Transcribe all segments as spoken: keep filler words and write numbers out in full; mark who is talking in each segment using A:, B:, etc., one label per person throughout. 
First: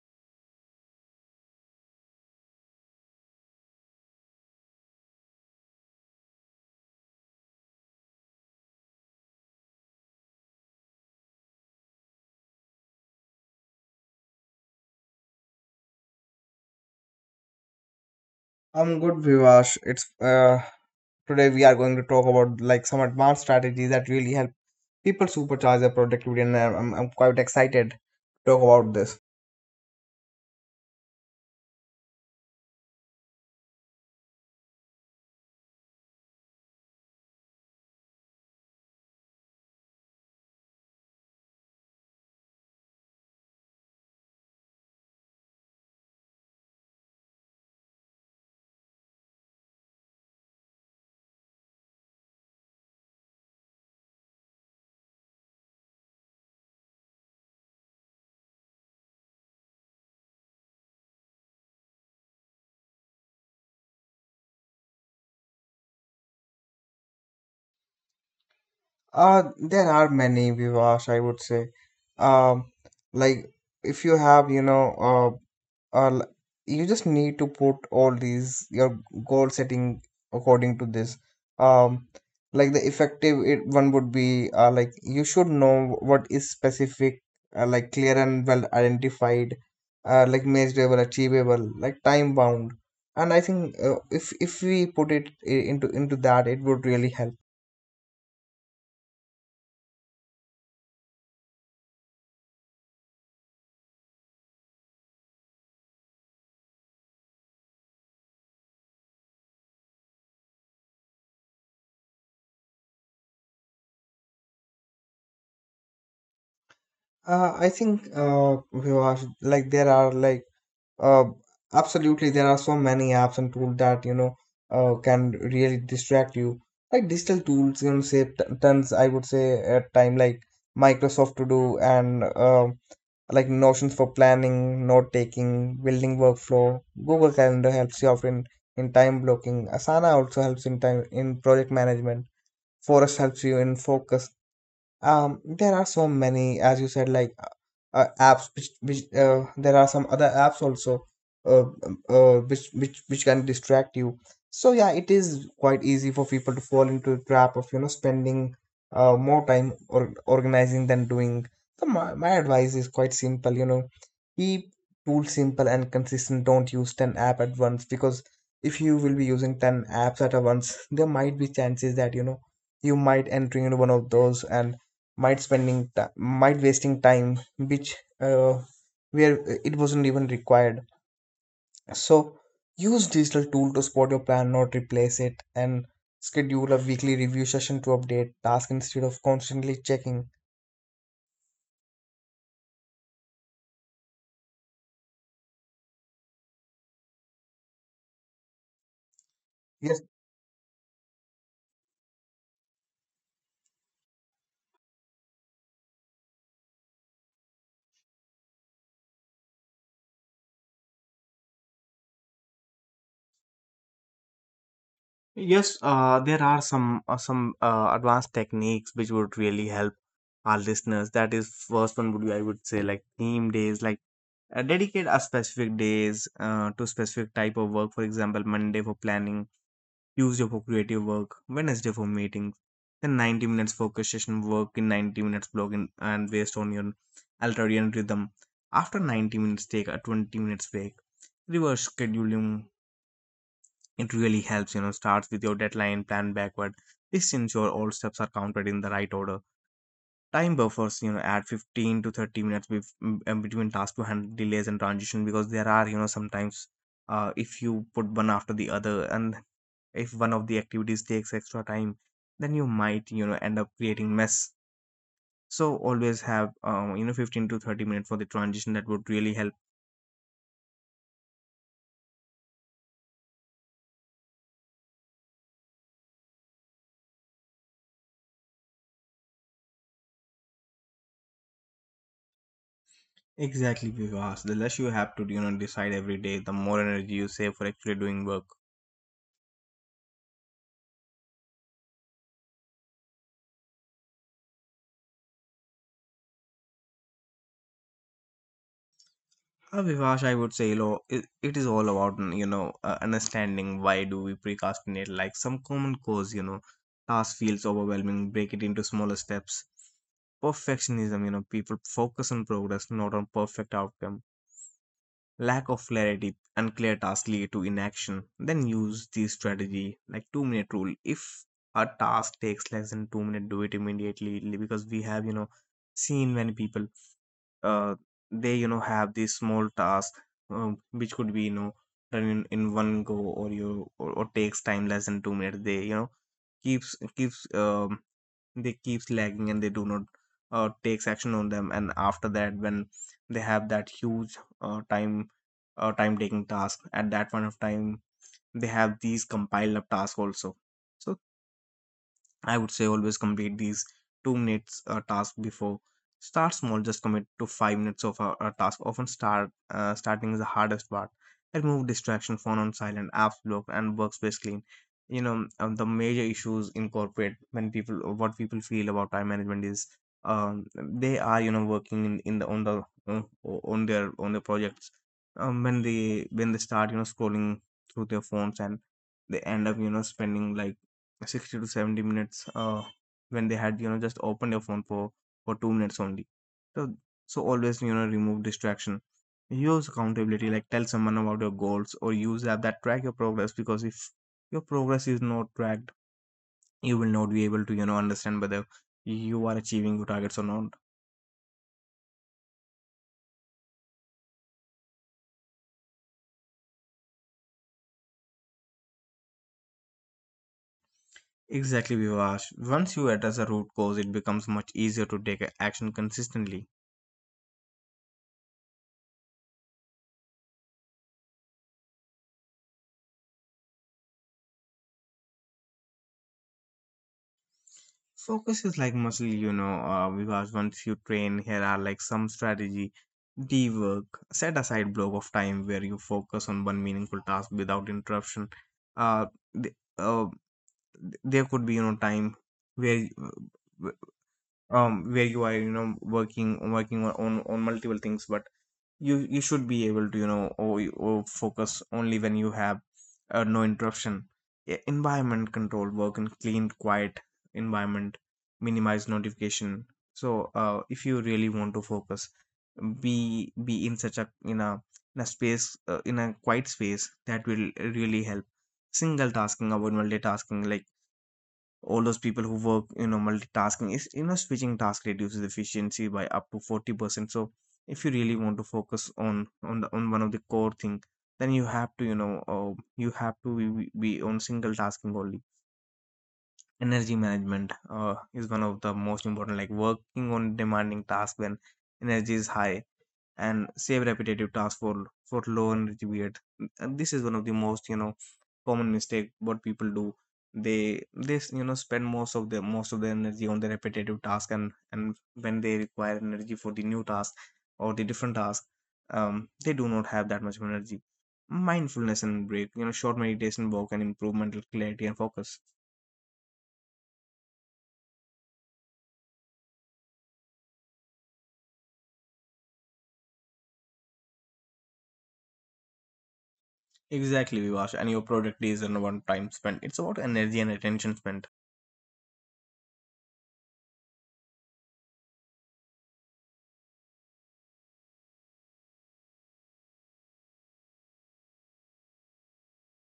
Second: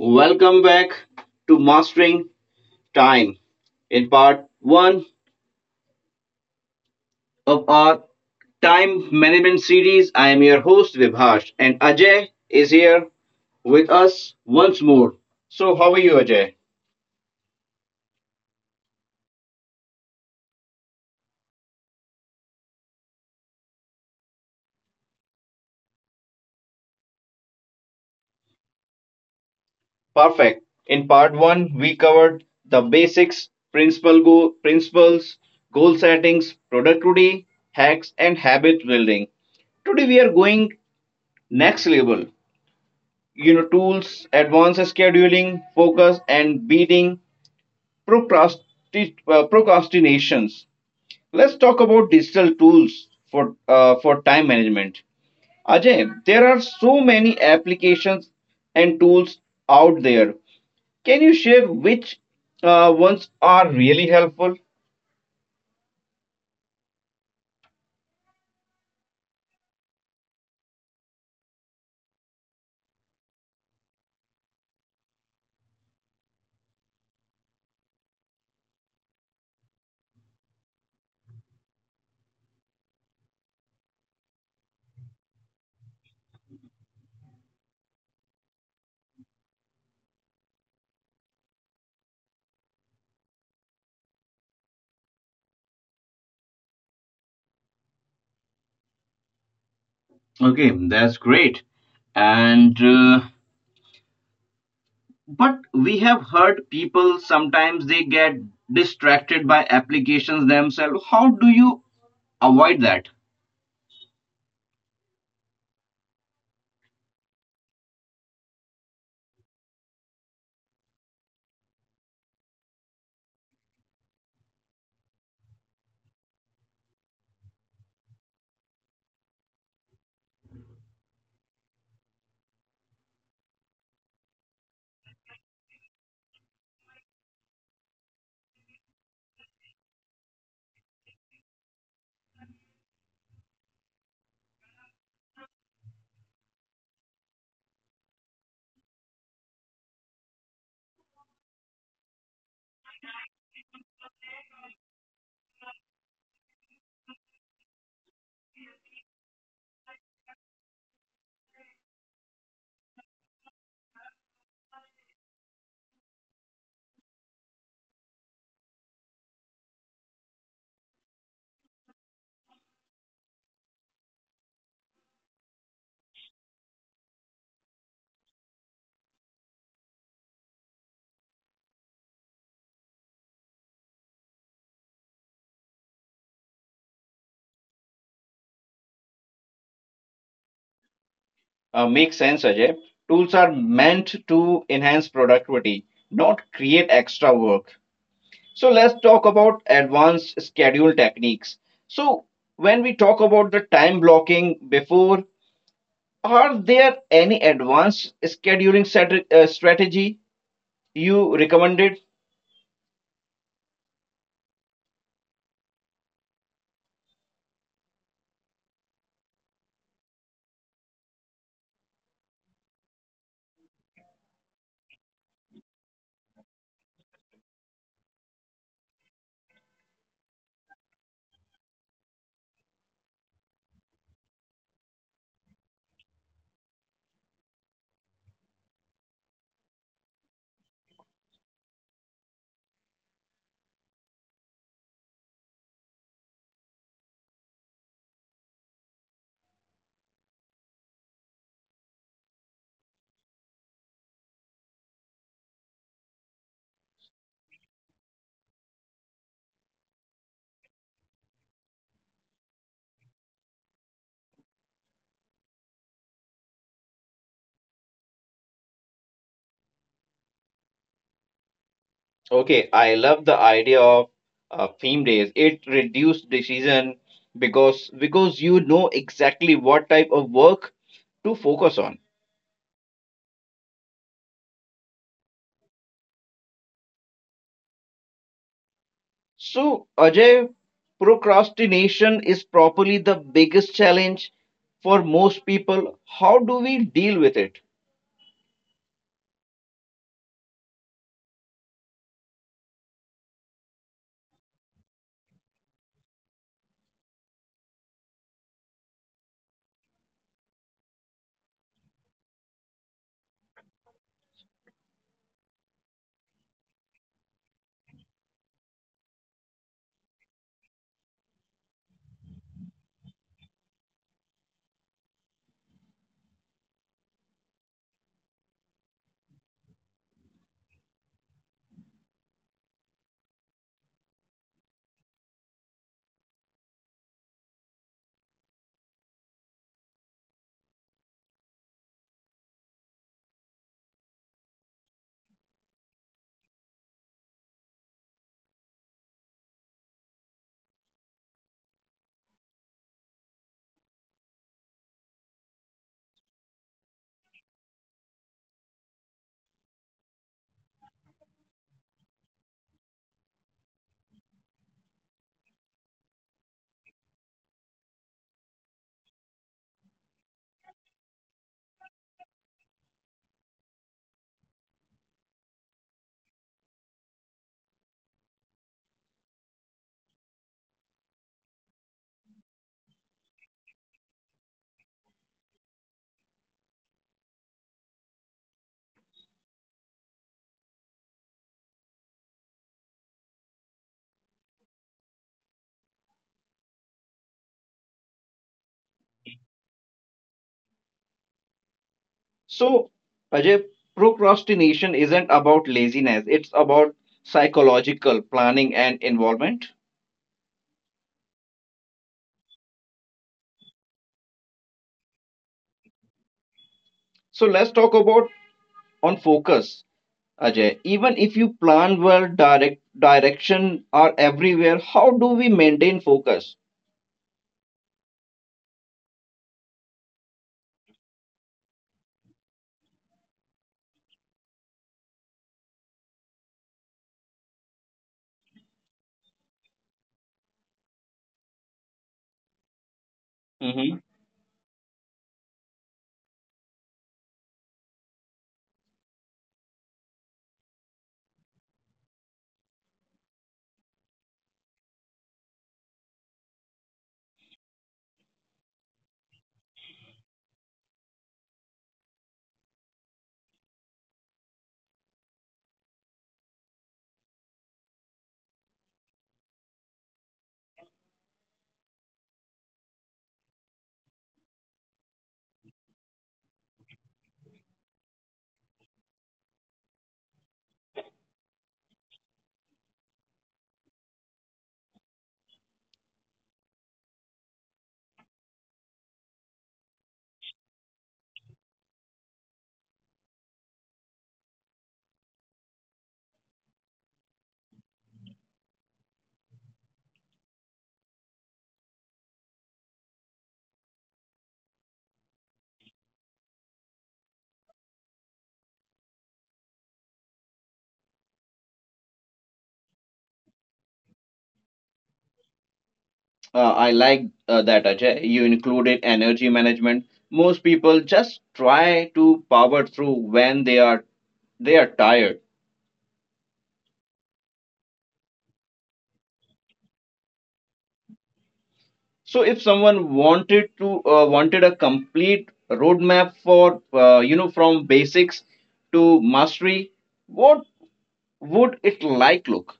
A: Welcome back to Mastering Time. In part one of our time management series, I am your host Vibhash, and Ajay is here with us once more. So, how are you, Ajay?
B: I'm good, Vivash. It's uh, Today we are going to talk about like some advanced strategies that really help people supercharge their productivity, and I'm, I'm I'm quite excited to talk about this.
A: Perfect. In part one, we covered the basics, principle go- principles, goal settings, productivity, hacks, and habit building. Today, we are going next level you know tools, advanced scheduling, focus, and beating procrasti- uh, procrastinations. Let's talk about digital tools for uh, for time management. Ajay, there are so many applications and tools out there. Can you share which uh, ones are really helpful?
B: Uh, there are many, Vivash. I would say, um, like if you have, you know, uh, uh, l- you just need to put all these your goal setting according to this, um like the effective it, one would be uh, like you should know what is specific, uh, like clear and well identified, uh, like measurable, achievable, like time bound. And I think uh, if if we put it i- into into that, it would really help.
A: Okay, that's great. And uh, but we have heard people sometimes they get distracted by applications themselves. How do you avoid that.
B: Uh, I think uh, Vivash, like there are like Uh, absolutely, there are so many apps and tools that you know uh, can really distract you. Like digital tools, you know, save t- tons. I would say at time like Microsoft To Do, and uh, like Notions for planning, note taking, building workflow. Google Calendar helps you out in in time blocking. Asana also helps in time in project management. Forest helps you in focus. Um there are so many, as you said, like uh, uh, apps which which uh, there are some other apps also uh, um, uh which which which can distract you. So yeah, it is quite easy for people to fall into the trap of you know spending uh, more time or organizing than doing. So my, my advice is quite simple, you know. Keep tools simple and consistent, don't use ten app at once, because if you will be using ten apps at a once, there might be chances that you know you might enter into one of those, and might spending ti- might wasting time which uh, where it wasn't even required. So use digital tool to support your plan, not replace it, and schedule a weekly review session to update task instead of constantly checking.
A: Uh, makes sense, Ajay. Tools are meant to enhance productivity, not create extra work. So let's talk about
B: Yes.
A: advanced schedule techniques. So when we talk about the time blocking before, are there any advanced scheduling strat- uh, strategy you recommended?
B: Yes, uh, there are some uh, some uh, advanced techniques which would really help our listeners. That is, first one would be, I would say, like theme days. Like uh, dedicate a specific days uh, to specific type of work. For example, Monday for planning, Tuesday for creative work, Wednesday for meetings. Then ninety minutes focus session, work in ninety minutes block in, and based on your ultradian rhythm. After ninety minutes, take a twenty minutes break. Revolving, it really helps, you know, starts with your deadline, plan backward. This ensure all steps are counted in the right order. Time buffers, you know, add fifteen to thirty minutes bef- m- uh, between tasks to handle delays and transition, because there are, you know, sometimes uh, if you put one after the other, and if one of the activities takes extra time, then you might you know end up creating mess. So always have um, you know, fifteen to thirty minutes for the transition, that would really help.
A: Okay, I love the idea of uh, theme days. It reduced decision because because you know exactly what type of work to focus on.
B: The more.
A: So, Ajay, procrastination is probably the biggest challenge for most people. How do we deal with it?
B: uh, Vivash, I would say, you know, it, it is all about mm, you know, uh, understanding why do we procrastinate. Like some common cause, you know, task feels overwhelming. Break it into smaller steps. Perfectionism, you know, people focus on progress, not on perfect outcome. Lack of clarity, unclear clear tasks lead to inaction. Then use the strategy like two minute rule. If a task takes less than two minutes, do it immediately, because we have you know seen many people. uh, they you know have these small tasks, um, which could be you know done in, in one go, or you or, or takes time less than two minutes, they you know keeps keeps um they keeps lagging and they do not uh, takes action on them. And after that, when they have that huge uh, time uh, time taking task at that point of time, they have these compiled up tasks also. So I would say always complete these two minutes uh, task before. Start small, just commit to five minutes of a, a task. Often start uh, starting is the hardest part. Remove distraction, phone on silent, apps blocked, and workspace clean. You know, um, the major issues in corporate, when people what people feel about time management is, um, they are you know working in, in the on the uh, on their on their projects. Um, when they when they start you know scrolling through their phones and they end up you know spending like sixty to seventy minutes, uh, when they had you know just opened your phone for for two minutes only. So so always you know remove distraction. Use accountability, like tell someone about your goals, or use app that track your progress, because if your progress is not tracked, you will not be able to you know understand whether you are achieving your targets or not.
A: So, Ajay, procrastination isn't about laziness, it's about psychological planning and involvement.
B: Exactly, Vivash. Once you address the root cause, it becomes much easier to take action consistently.
A: So, let's talk about on focus. Ajay, even if you plan well, direct direction are everywhere. How do we maintain focus?
B: Focus is like muscle, you know, uh, because once you train, here are like some strategy. Dework, set aside block of time where you focus on one meaningful task without interruption. Uh, th- uh, th- there could be you know time where y- w- um where you are you know working working on on, on multiple things, but you you should be able to you know or, or focus only when you have uh, no interruption. E- environment control, work in clean quiet environment, minimize notification. So uh, if you really want to focus, be be in such a in a in a space, uh, in a quiet space, that will really help. Single tasking, avoid multitasking. Like all those people who work, you know, multitasking is, you know, switching task reduces efficiency by up to forty percent. So if you really want to focus on on the on one of the core thing, then you have to you know uh, you have to be, be on single tasking only. Energy management uh, is one of the most important, like working on demanding tasks when energy is high, and save repetitive tasks for for low energy period. And this is one of the most you know common mistake what people do. They they you know spend most of their most of their energy on the repetitive task, and and when they require energy for the new task or the different task, um they do not have that much of energy. Mindfulness and break, you know, short meditation walk and improve mental clarity and focus.
A: Uh, I like uh, that, Ajay. You included energy management. Most people just try to power through when they are they are tired.
B: Exactly, Vivash. And your productivity is in one time spent, it's about energy and attention spent.
A: So if someone wanted to uh, wanted a complete roadmap for uh, you know from basics to mastery, what would it like look?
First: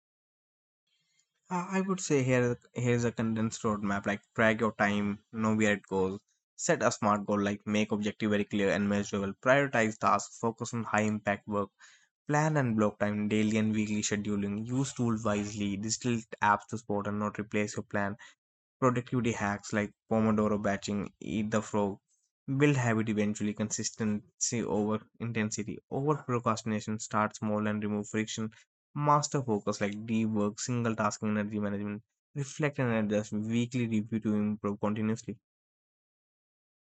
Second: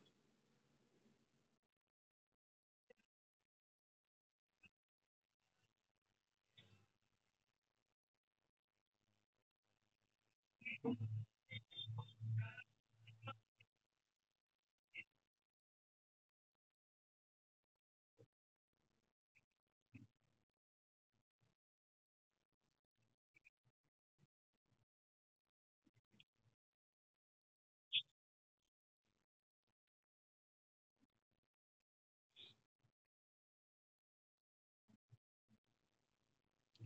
B: Uh, I would say here here's a condensed roadmap. Like track your time, know where it goes. Set a smart goal, like make objective very clear and measurable. Prioritize tasks, focus on high impact work. Plan and block time, daily and weekly scheduling. Use tools wisely. Digital apps to support and not replace your plan. Productivity hacks like Pomodoro batching, eat the frog, build habit eventually, consistency over intensity. Over procrastination, start small and remove friction. Master focus, like deep work, single tasking, energy management. Reflect and adjust. Weekly review to improve continuously.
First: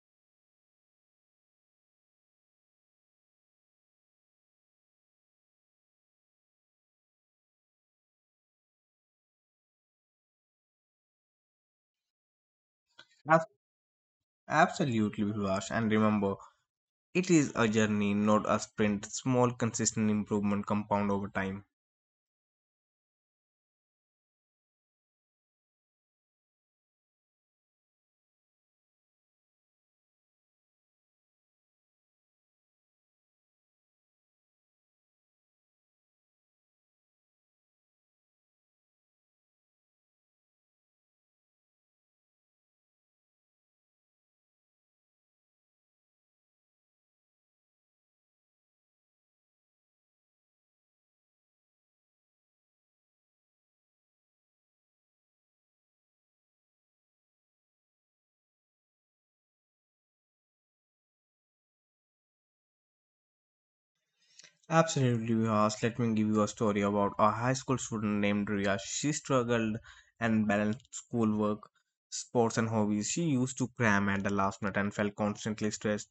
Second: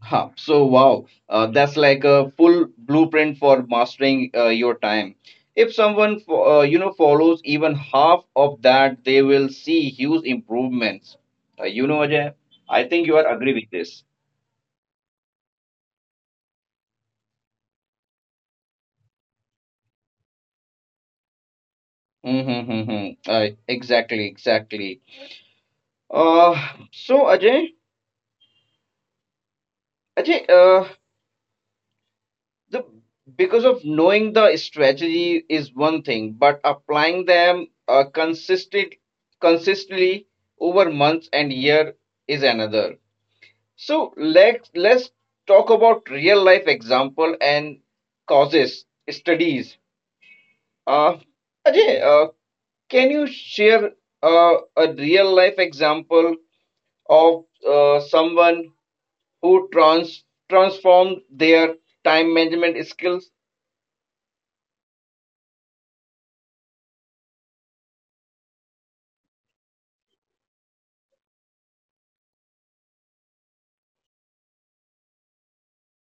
A: Huh. So, wow, uh, that's like a full blueprint for mastering uh, your time. If someone, fo- uh, you know, follows even half of that, they will see huge improvements. Uh, you know, Ajay, I think you are
B: Ab-
A: agree with this.
B: Absolutely, Vivash. And remember, it is a journey, not a sprint. Small, consistent improvement compound over time.
A: Mm-hmm, uh, exactly, exactly. Uh, so Ajay, Ajay, uh, the because of knowing the strategy is one thing, but applying them uh, consistent consistently over months and year is another. So let's let's talk about real life example and causes studies. Uh, Ajay, uh, can you share uh, a real life example of uh, someone who trans transformed their time management skills?
B: Absolutely, Vihas. Let me give you a story about a high school student named Ria. She struggled and balanced schoolwork, sports, and hobbies. She used to cram at the last minute and felt constantly stressed.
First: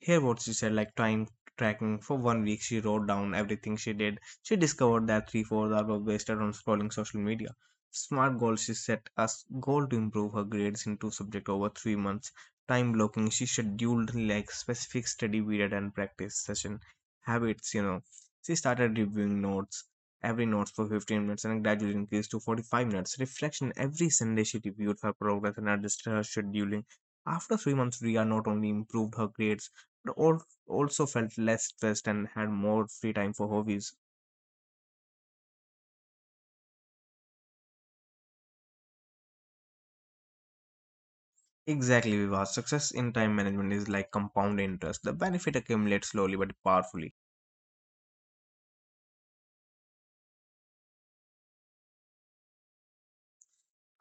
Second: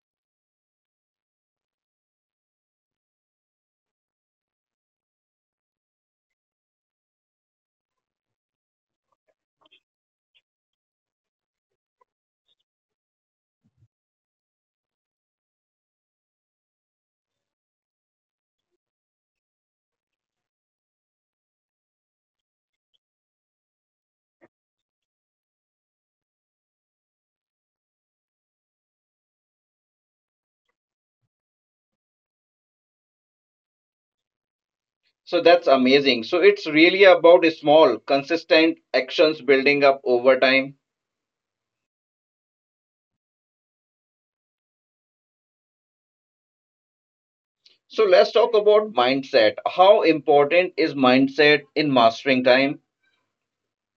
B: Here, what she said like time tracking for one week, she wrote down everything she did. She discovered that three fourths hours were wasted on scrolling social media. Smart goal, she set as goal to improve her grades in two subjects over three months. Time blocking, she scheduled like specific study period and practice session. Habits, you know, she started reviewing notes, every notes for fifteen minutes and gradually increased to forty-five minutes. Reflection every Sunday, she reviewed her progress and adjusted her scheduling. After three months, Ria not only improved her grades, but al- also felt less stressed and had more free time for hobbies.
A: So that's amazing. So it's really about small, consistent actions building up over time.
B: Exactly, Viva. Success in time management is like compound interest. The benefit accumulates slowly but powerfully.
A: So let's talk about mindset. How important is mindset in mastering time?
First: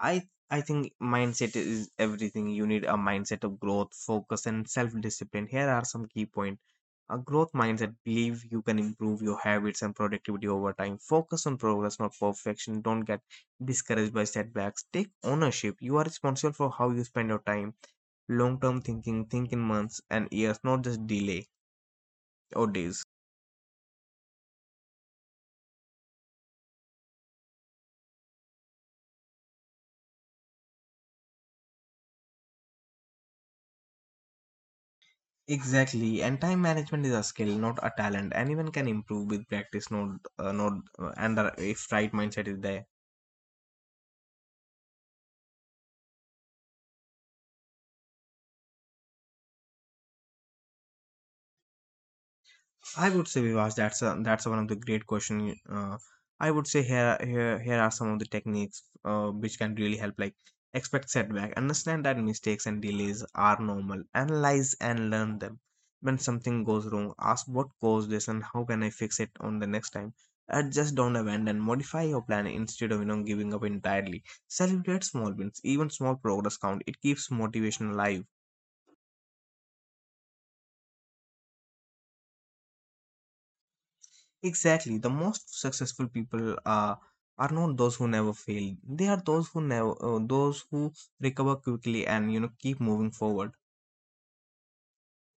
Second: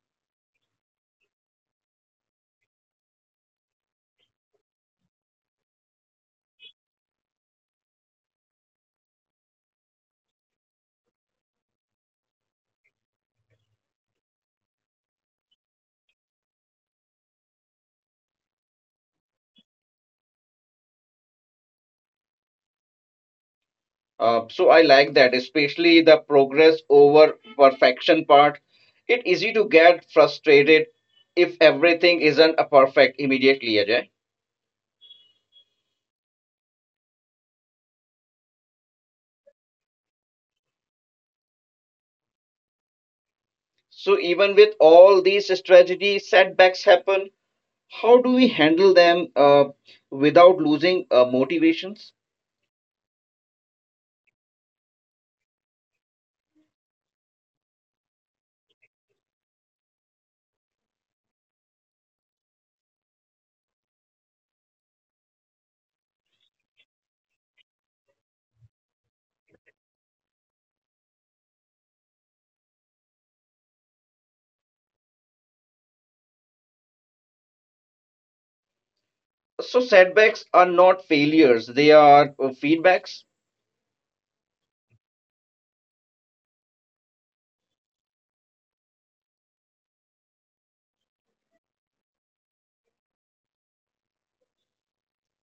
B: I I think mindset is everything. You need a mindset of growth, focus, and self-discipline. Here are some key points. A growth mindset, believe you can improve your habits and productivity over time. Focus on progress, not perfection. Don't get discouraged by setbacks. Take ownership. You are responsible for how you spend your time. Long-term thinking, think in months and years, not just delay or days.
A: Uh, so I like that, especially the progress over perfection part. It's easy to get frustrated if everything isn't a perfect immediately, Ajay.
B: Exactly, and time management is a skill, not a talent. Anyone can improve with practice, not uh, not uh, and uh, if right mindset is there.
A: So even with all these strategies, setbacks happen. How do we handle them uh, without losing uh, motivations?
B: I would say, Vivash, that's a, that's one of the great question. Uh, I would say here here here are some of the techniques uh, which can really help. Like expect setback, understand that mistakes and delays are normal, analyze and learn them. When something goes wrong, ask what caused this and how can I fix it on the next time. Adjust, don't abandon, modify your plan instead of you know giving up entirely. Celebrate small wins, even small progress count. It keeps motivation alive.
A: So setbacks are not failures, they are uh, feedbacks.
B: Exactly. The most successful people are are not those who never fail. They are those who never uh, those who recover quickly and you know keep moving forward.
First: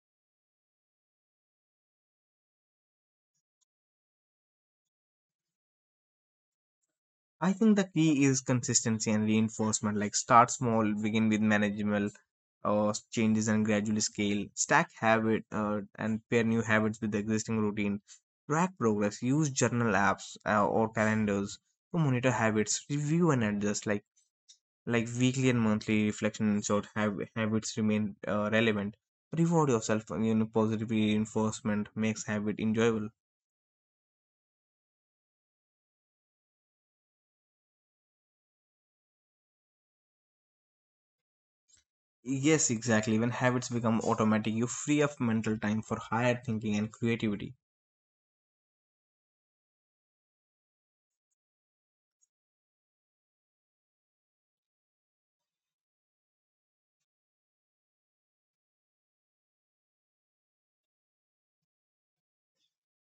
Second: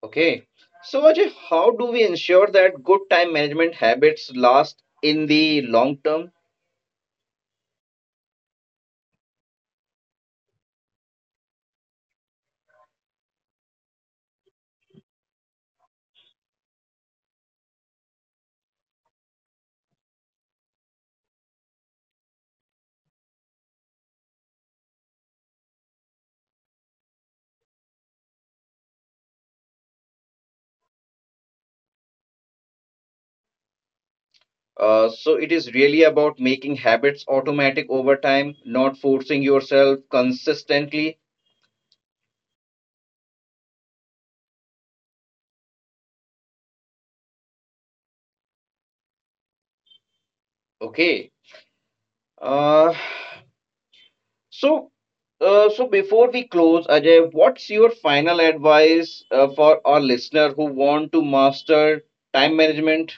A: Okay, so Ajay, how do we ensure that good time management habits last in the long term?
B: I think the key is consistency and reinforcement. Like start small, begin with manageable uh, changes and gradually scale. Stack habit uh, and pair new habits with the existing routine. Track progress. Use journal apps uh, or calendars to monitor habits. Review and adjust. Like like weekly and monthly reflection ensured hab- habits remain uh, relevant. Reward yourself, uh, you know, positive reinforcement makes habit enjoyable.
A: Uh, so it is really about making habits automatic over time, not forcing yourself consistently.
B: Yes, exactly. When habits become automatic, you free up mental time for higher thinking and creativity.
A: Okay. Uh, so uh, so before we close, Ajay, what's your final advice uh, for our listener who want to master time management?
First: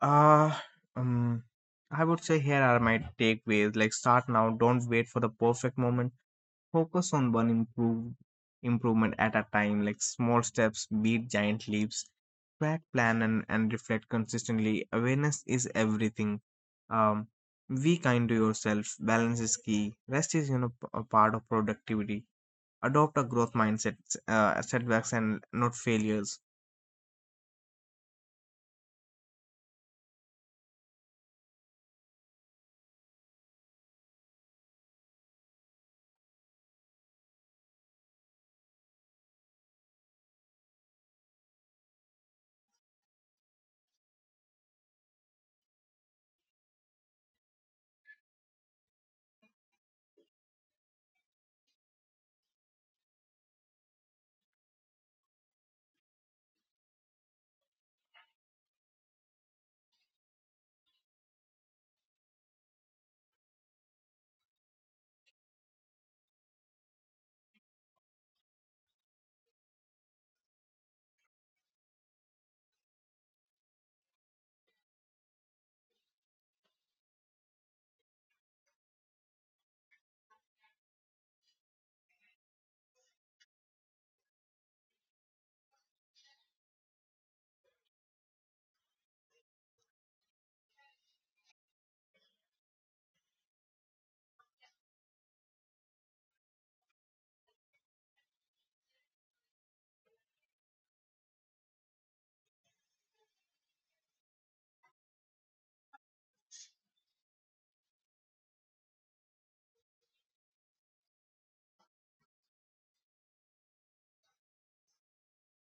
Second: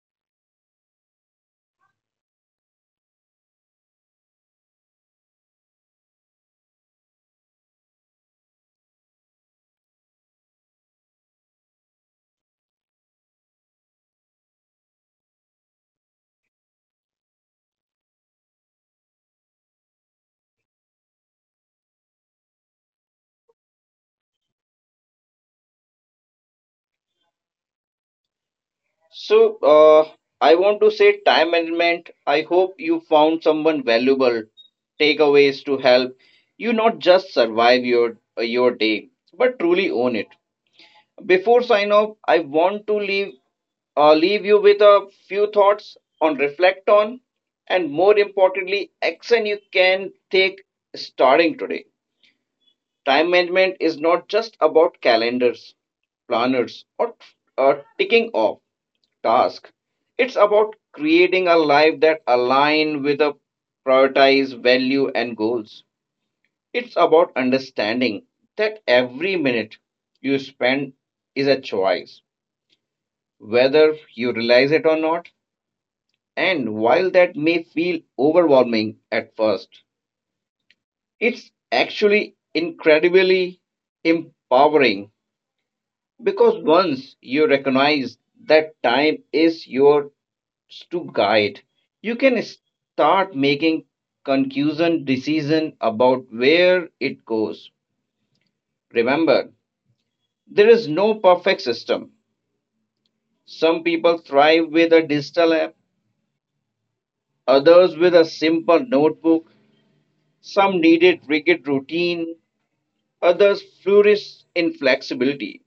B: Uh, um, I would say here are my takeaways. Like start now, don't wait for the perfect moment. Focus on one improve improvement at a time. Like small steps beat giant leaps. Track, plan, and and reflect consistently. Awareness is everything. um, be kind to yourself. Balance is key. Rest is, you know, p- a part of productivity. Adopt a growth mindset. Uh, setbacks and not failures.
A: So, uh, I want to say time management. I hope you found someone valuable takeaways to help you not just survive your uh, your day but truly own it. Before sign off, I want to leave uh, leave you with a few thoughts on reflect on, and more importantly action you can take starting today. Time management is not just about calendars, planners, or uh, ticking off task. It's about creating a life that align with a prioritized value and goals. It's about understanding that every minute you spend is a choice, whether you realize it or not. And while that may feel overwhelming at first, it's actually incredibly empowering because once you recognize that time is your to guide. You can start making conclusion decision about where it goes. Remember, there is no perfect system. Some people thrive with a digital app, others with a simple notebook, some needed rigid routine, others flourish in flexibility.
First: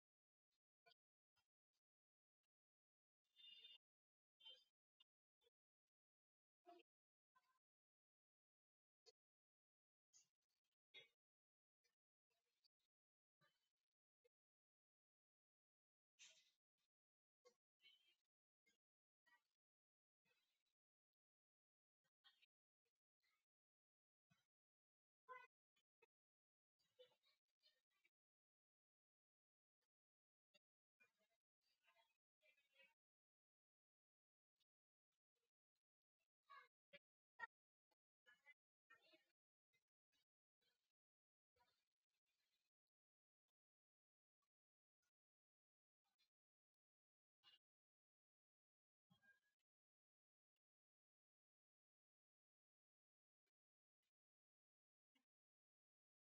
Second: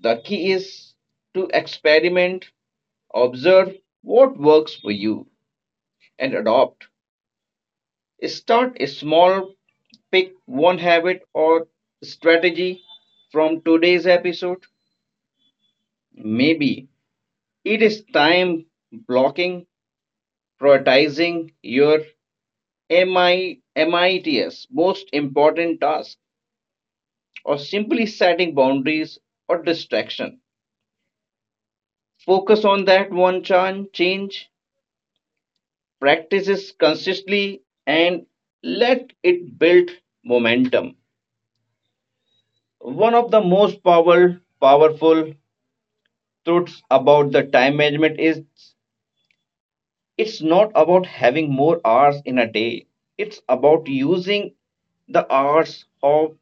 A: The key is to experiment, observe what works for you, and adopt. Start small, pick one habit or strategy from today's episode. Maybe it is time blocking, prioritizing your M I, M I T S, most important task, or simply setting boundaries or distraction. Focus on that one chan- change, practice this consistently, and let it build momentum. One of the most power, powerful truths about the time management is it's not about having more hours in a day. It's about using the hours of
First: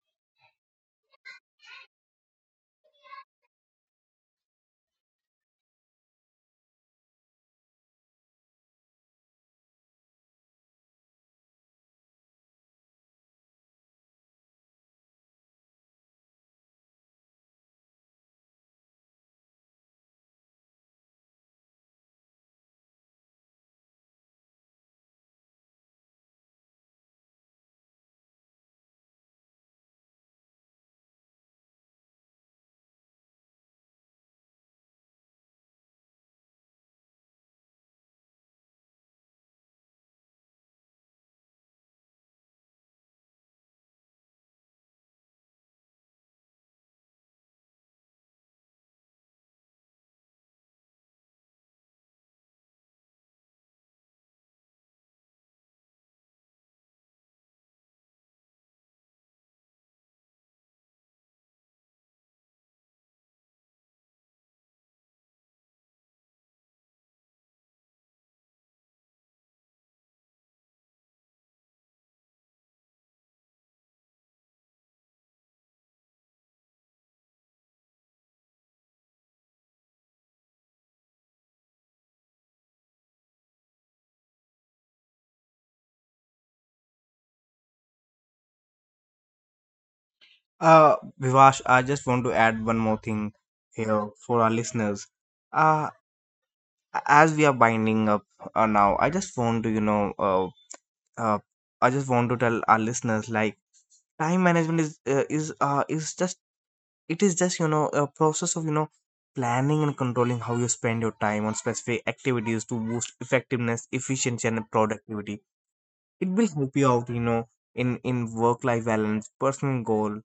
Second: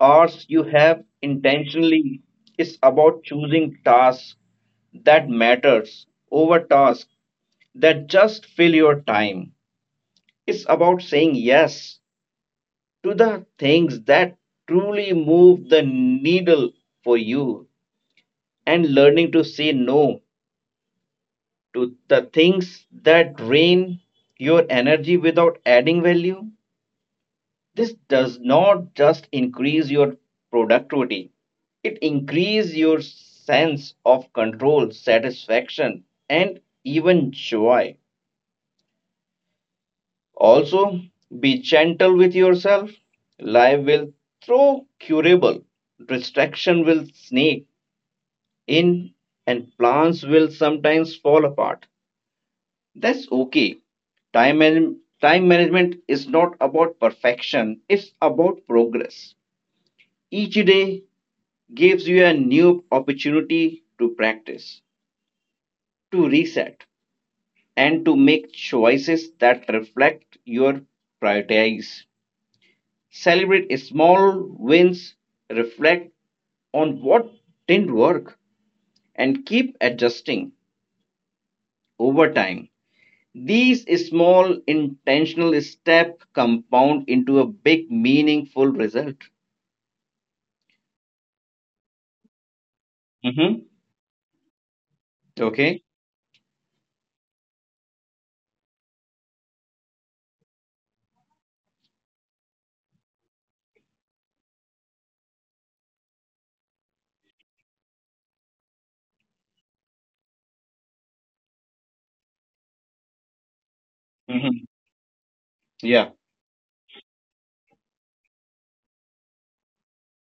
A: hours you have intentionally. It's about choosing tasks that matters over tasks that just fill your time. It's about saying yes to the things that truly move the needle for you and learning to say no to the things that drain your energy without adding value. This does not just increase your productivity, it increases your sense of control, satisfaction, and even joy. Also, be gentle with yourself. Life will throw curable, distraction will sneak in, and plans will sometimes fall apart. That's okay. Time, man- time management is not about perfection, it's about progress. Each day gives you a new opportunity to practice, to reset, and to make choices that reflect your priorities. Celebrate small wins, reflect on what didn't work, and keep adjusting over time. These small intentional steps compound into a big meaningful result.
B: uh Vivash, I just want to add one more thing
A: Mm-hmm.
B: here for our listeners.
A: Okay.
B: uh as we are binding up, uh, now I just want to you know uh, uh, I just want to tell our listeners, like time management is uh, is uh, is just, it is just you know a process of you know planning and controlling how you spend your time on specific activities to boost effectiveness, efficiency,
A: Mm-hmm.
B: and productivity.
A: Yeah.
B: It will help you out, you know, in in work life balance, personal goal,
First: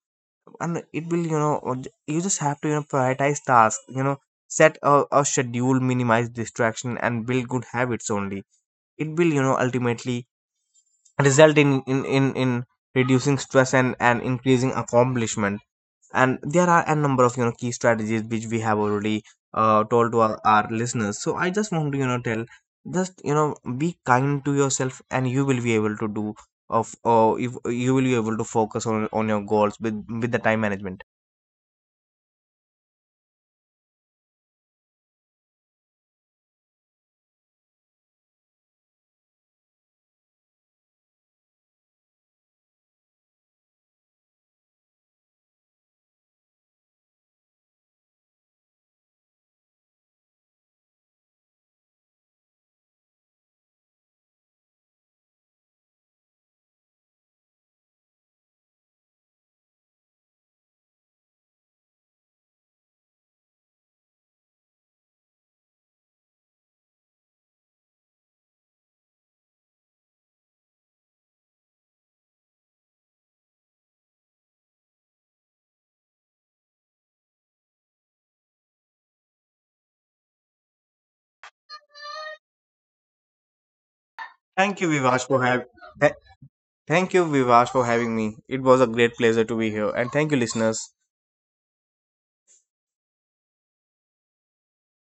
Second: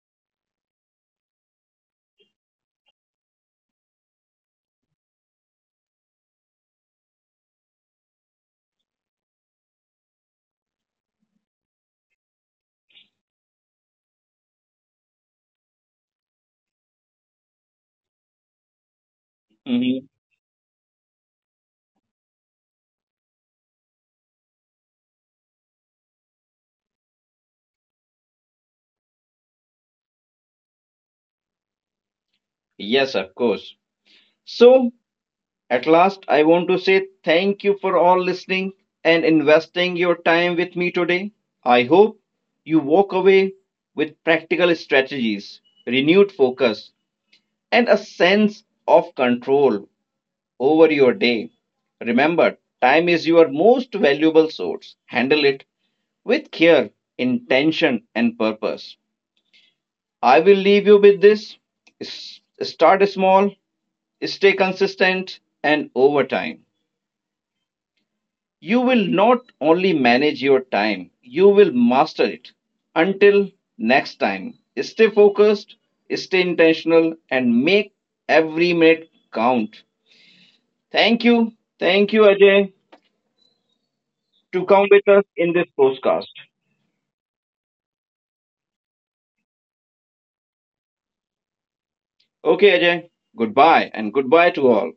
B: and it will you know or j- you just have to you know prioritize tasks, you know, set a, a schedule, minimize distraction, and build good habits only. It will you know ultimately result in in in, in reducing stress and and increasing accomplishment. And there are a number of you know key strategies which we have already uh,
A: Mm-hmm.
B: told to our, our listeners. So I just want to you know tell, just you know be kind to yourself and you will be able to do of, or if you will be able to focus on on your goals with with the time management.
A: Yes, of course. So, at last, I want to say thank you for all listening and investing your time with me today. I hope you walk away with practical strategies, renewed focus, and a sense of control over your day. Remember, time is your most valuable source. Handle it with care, intention, and purpose. I will leave you with this: S- start small, stay consistent, and over time, you will not only manage your time, you will master it. Until next time, stay focused, stay intentional, and make every minute count. Thank you. Thank you, Ajay. To
B: thank you
A: come with
B: vivash
A: us
B: for
A: in
B: having
A: this podcast.
B: Thank you, Vivash, for having me. It was a great pleasure to be here, and thank you, listeners.
A: Okay, Ajay, goodbye and goodbye to all.